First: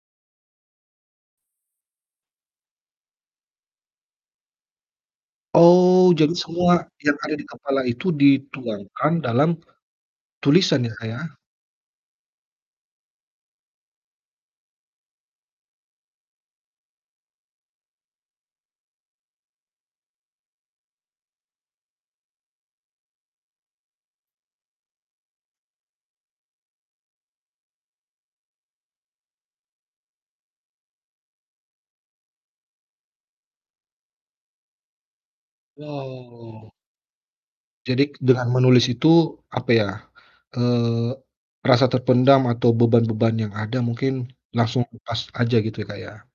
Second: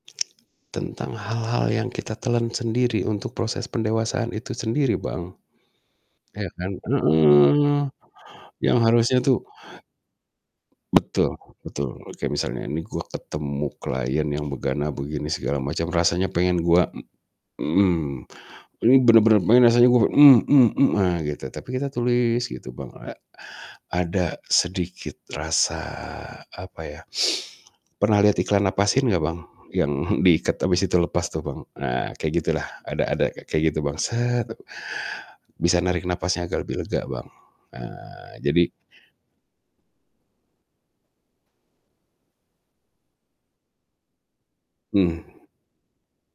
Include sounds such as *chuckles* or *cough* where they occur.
Tentang hal-hal yang kita telan sendiri untuk proses pendewasaan itu sendiri, Bang, Oh, jadi ya kan semua yang ada di kepala heeh. itu Yang harusnya dituangkan tuh dalam tulisan ya, Kak, ya. Betul betul, oke, misalnya ini, gua ketemu klien yang begana-begini, segala macam, rasanya pengen gua, mmm mhm, ini bener-bener pengen rasanya gua ah, gitu, tapi kita tulis gitu, Bang, a ada sedikit rasa, apa ya, pernah liat iklan "napasin" nggak, Bang? Yang *chuckles* diiket, habis itu lepas tuh, Bang. Ah, kayak gitulah, ada ada kayak gitu, Bang, bisa narik napasnya agak Oh. lebih lega, Bang, Jadi ah, dengan jadi menulis itu, apa ya, eee, rasa terpendam atau beban-beban yang ada mungkin langsung lepas Mmm. aja, gitu ya, Kak, ya.